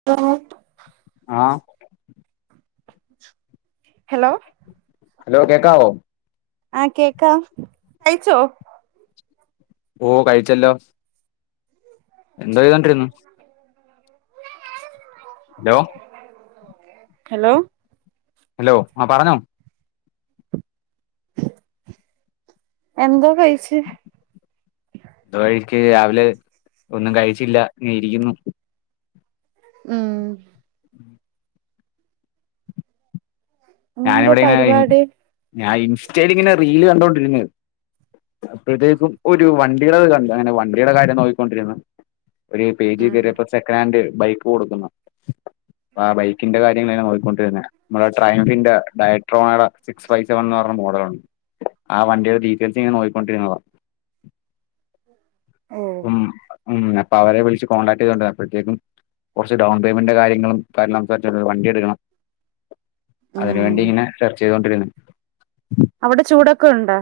[unintelligible] ആഹ് hello hello കേക്കാവോ ആഹ് കേക്കാം കഴിച്ചോ ഓഹ് കഴിച്ചല്ലോ എന്തോ ചെയ്തോണ്ട് ഇരുന്ന് ഹലോ ഹലോ ഹലോ ആ പറഞ്ഞോ എന്തൊ കഴിച്ച് തുവ [unintelligible] ഴിക്ക് രാവിലെ ഒന്നും കഴിച്ചില്ല ഇങ്ങെ ഇരിക്കുന്നു. ഉം ഉം [unintelligible] ഞാന് ഇന്നെന്താ ഇവിടെ ഇങ്ങനെ പരിപാടി ഞാൻ ഇൻസ്റ്റയില് ഇങ്ങനെ റീല് കണ്ടൊണ്ടിരുന്നെത് അപ്പഴ്ത്തേക്കും ഒരു വണ്ടീടെത് കണ്ടു. അങ്ങനെ വണ്ടീടെ കാര്യം നോക്കിക്കൊണ്ടിരുന്ന് ഒരു പേജിൽ ഉം കേറിയപ്പോ സെക്കനാന്റ് ബൈക്ക് കൊടുക്കുന്നു ആ ബൈക്കിന്റെ കാര്യങ്ങള് ങ്ങനെ നോക്കിക്കൊണ്ടിരുന്നെ. മ്മളെ ട്രയൻഫിന്റെ ഡയട്രോമേടെ സിക്സ് ഫൈറ്റ പറഞ്ഞ ഒരെണ്ണം മോഡലുണ്ട്. ആ വണ്ടീടെ ഡീറ്റെയിൽസ് ഇങ്ങനെ നോയിക്കൊണ്ടിരുന്നതാ ഓഹ് ഉം ഉം. അപ്പൊ അവരെ വിളിച്ച് കോടാക്ട് ചെയ്തോണ്ട അപ്പഴ് തേക്കും കൊർച്ച് ഡൗൺ പേയ്മെന്റിന്റെ കാര്യങ്ങളും കാരണം സംസാരിച്ച് ഒര് വണ്ടിട്ക്കണം അതിന് വേണ്ടി ഉം ഇങ്ങനെ ചർച്ച ചെയ്തൊണ്ടിരുന്ന് അവടെ ചൂടൊക്കെ ഉണ്ടോ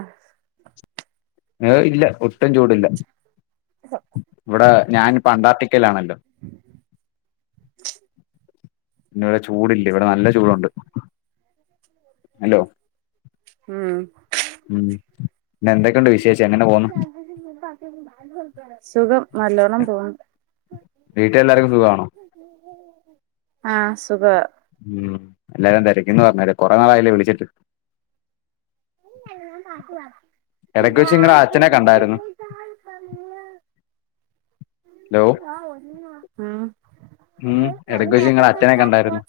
ഏഹ് ഇല്ല ഒട്ടും ചൂടില്ല. ഇവടെ ഞാനിപ്പ അന്റാർട്ടിക്കയിലാണല്ലോ പിന്ന ഇവടെ ചൂടില്ലേ ഇവടെ നല്ല ചൂടുണ്ട്. ഹലോ ഉം ഉം പിന്നെ എന്തൊക്കെയുണ്ട് വിശേഷം എങ്ങനെ പോന്നു സുഖം നല്ലോണ്ണം പോ വീട്ടിലെല്ലാർക്കും സുഖാണോ ആഹ് സുഖാ ഉം എല്ലാരേം തെരക്കീന്ന് പറഞ്ഞരെ കൊറെ നാളായില്ലേ വിളിച്ചിട്ട് [unintelligible] ഇടയ്ക്ക് വെച്ച് നിങ്ങടെ അച്ഛനെ കണ്ടായിരുന്നു [unintelligible] ഹലോ ഉം ഉം. എടക്ക് വെച്ച് നിങ്ങളെ അച്ഛനെക്കണ്ടായിരുന്നു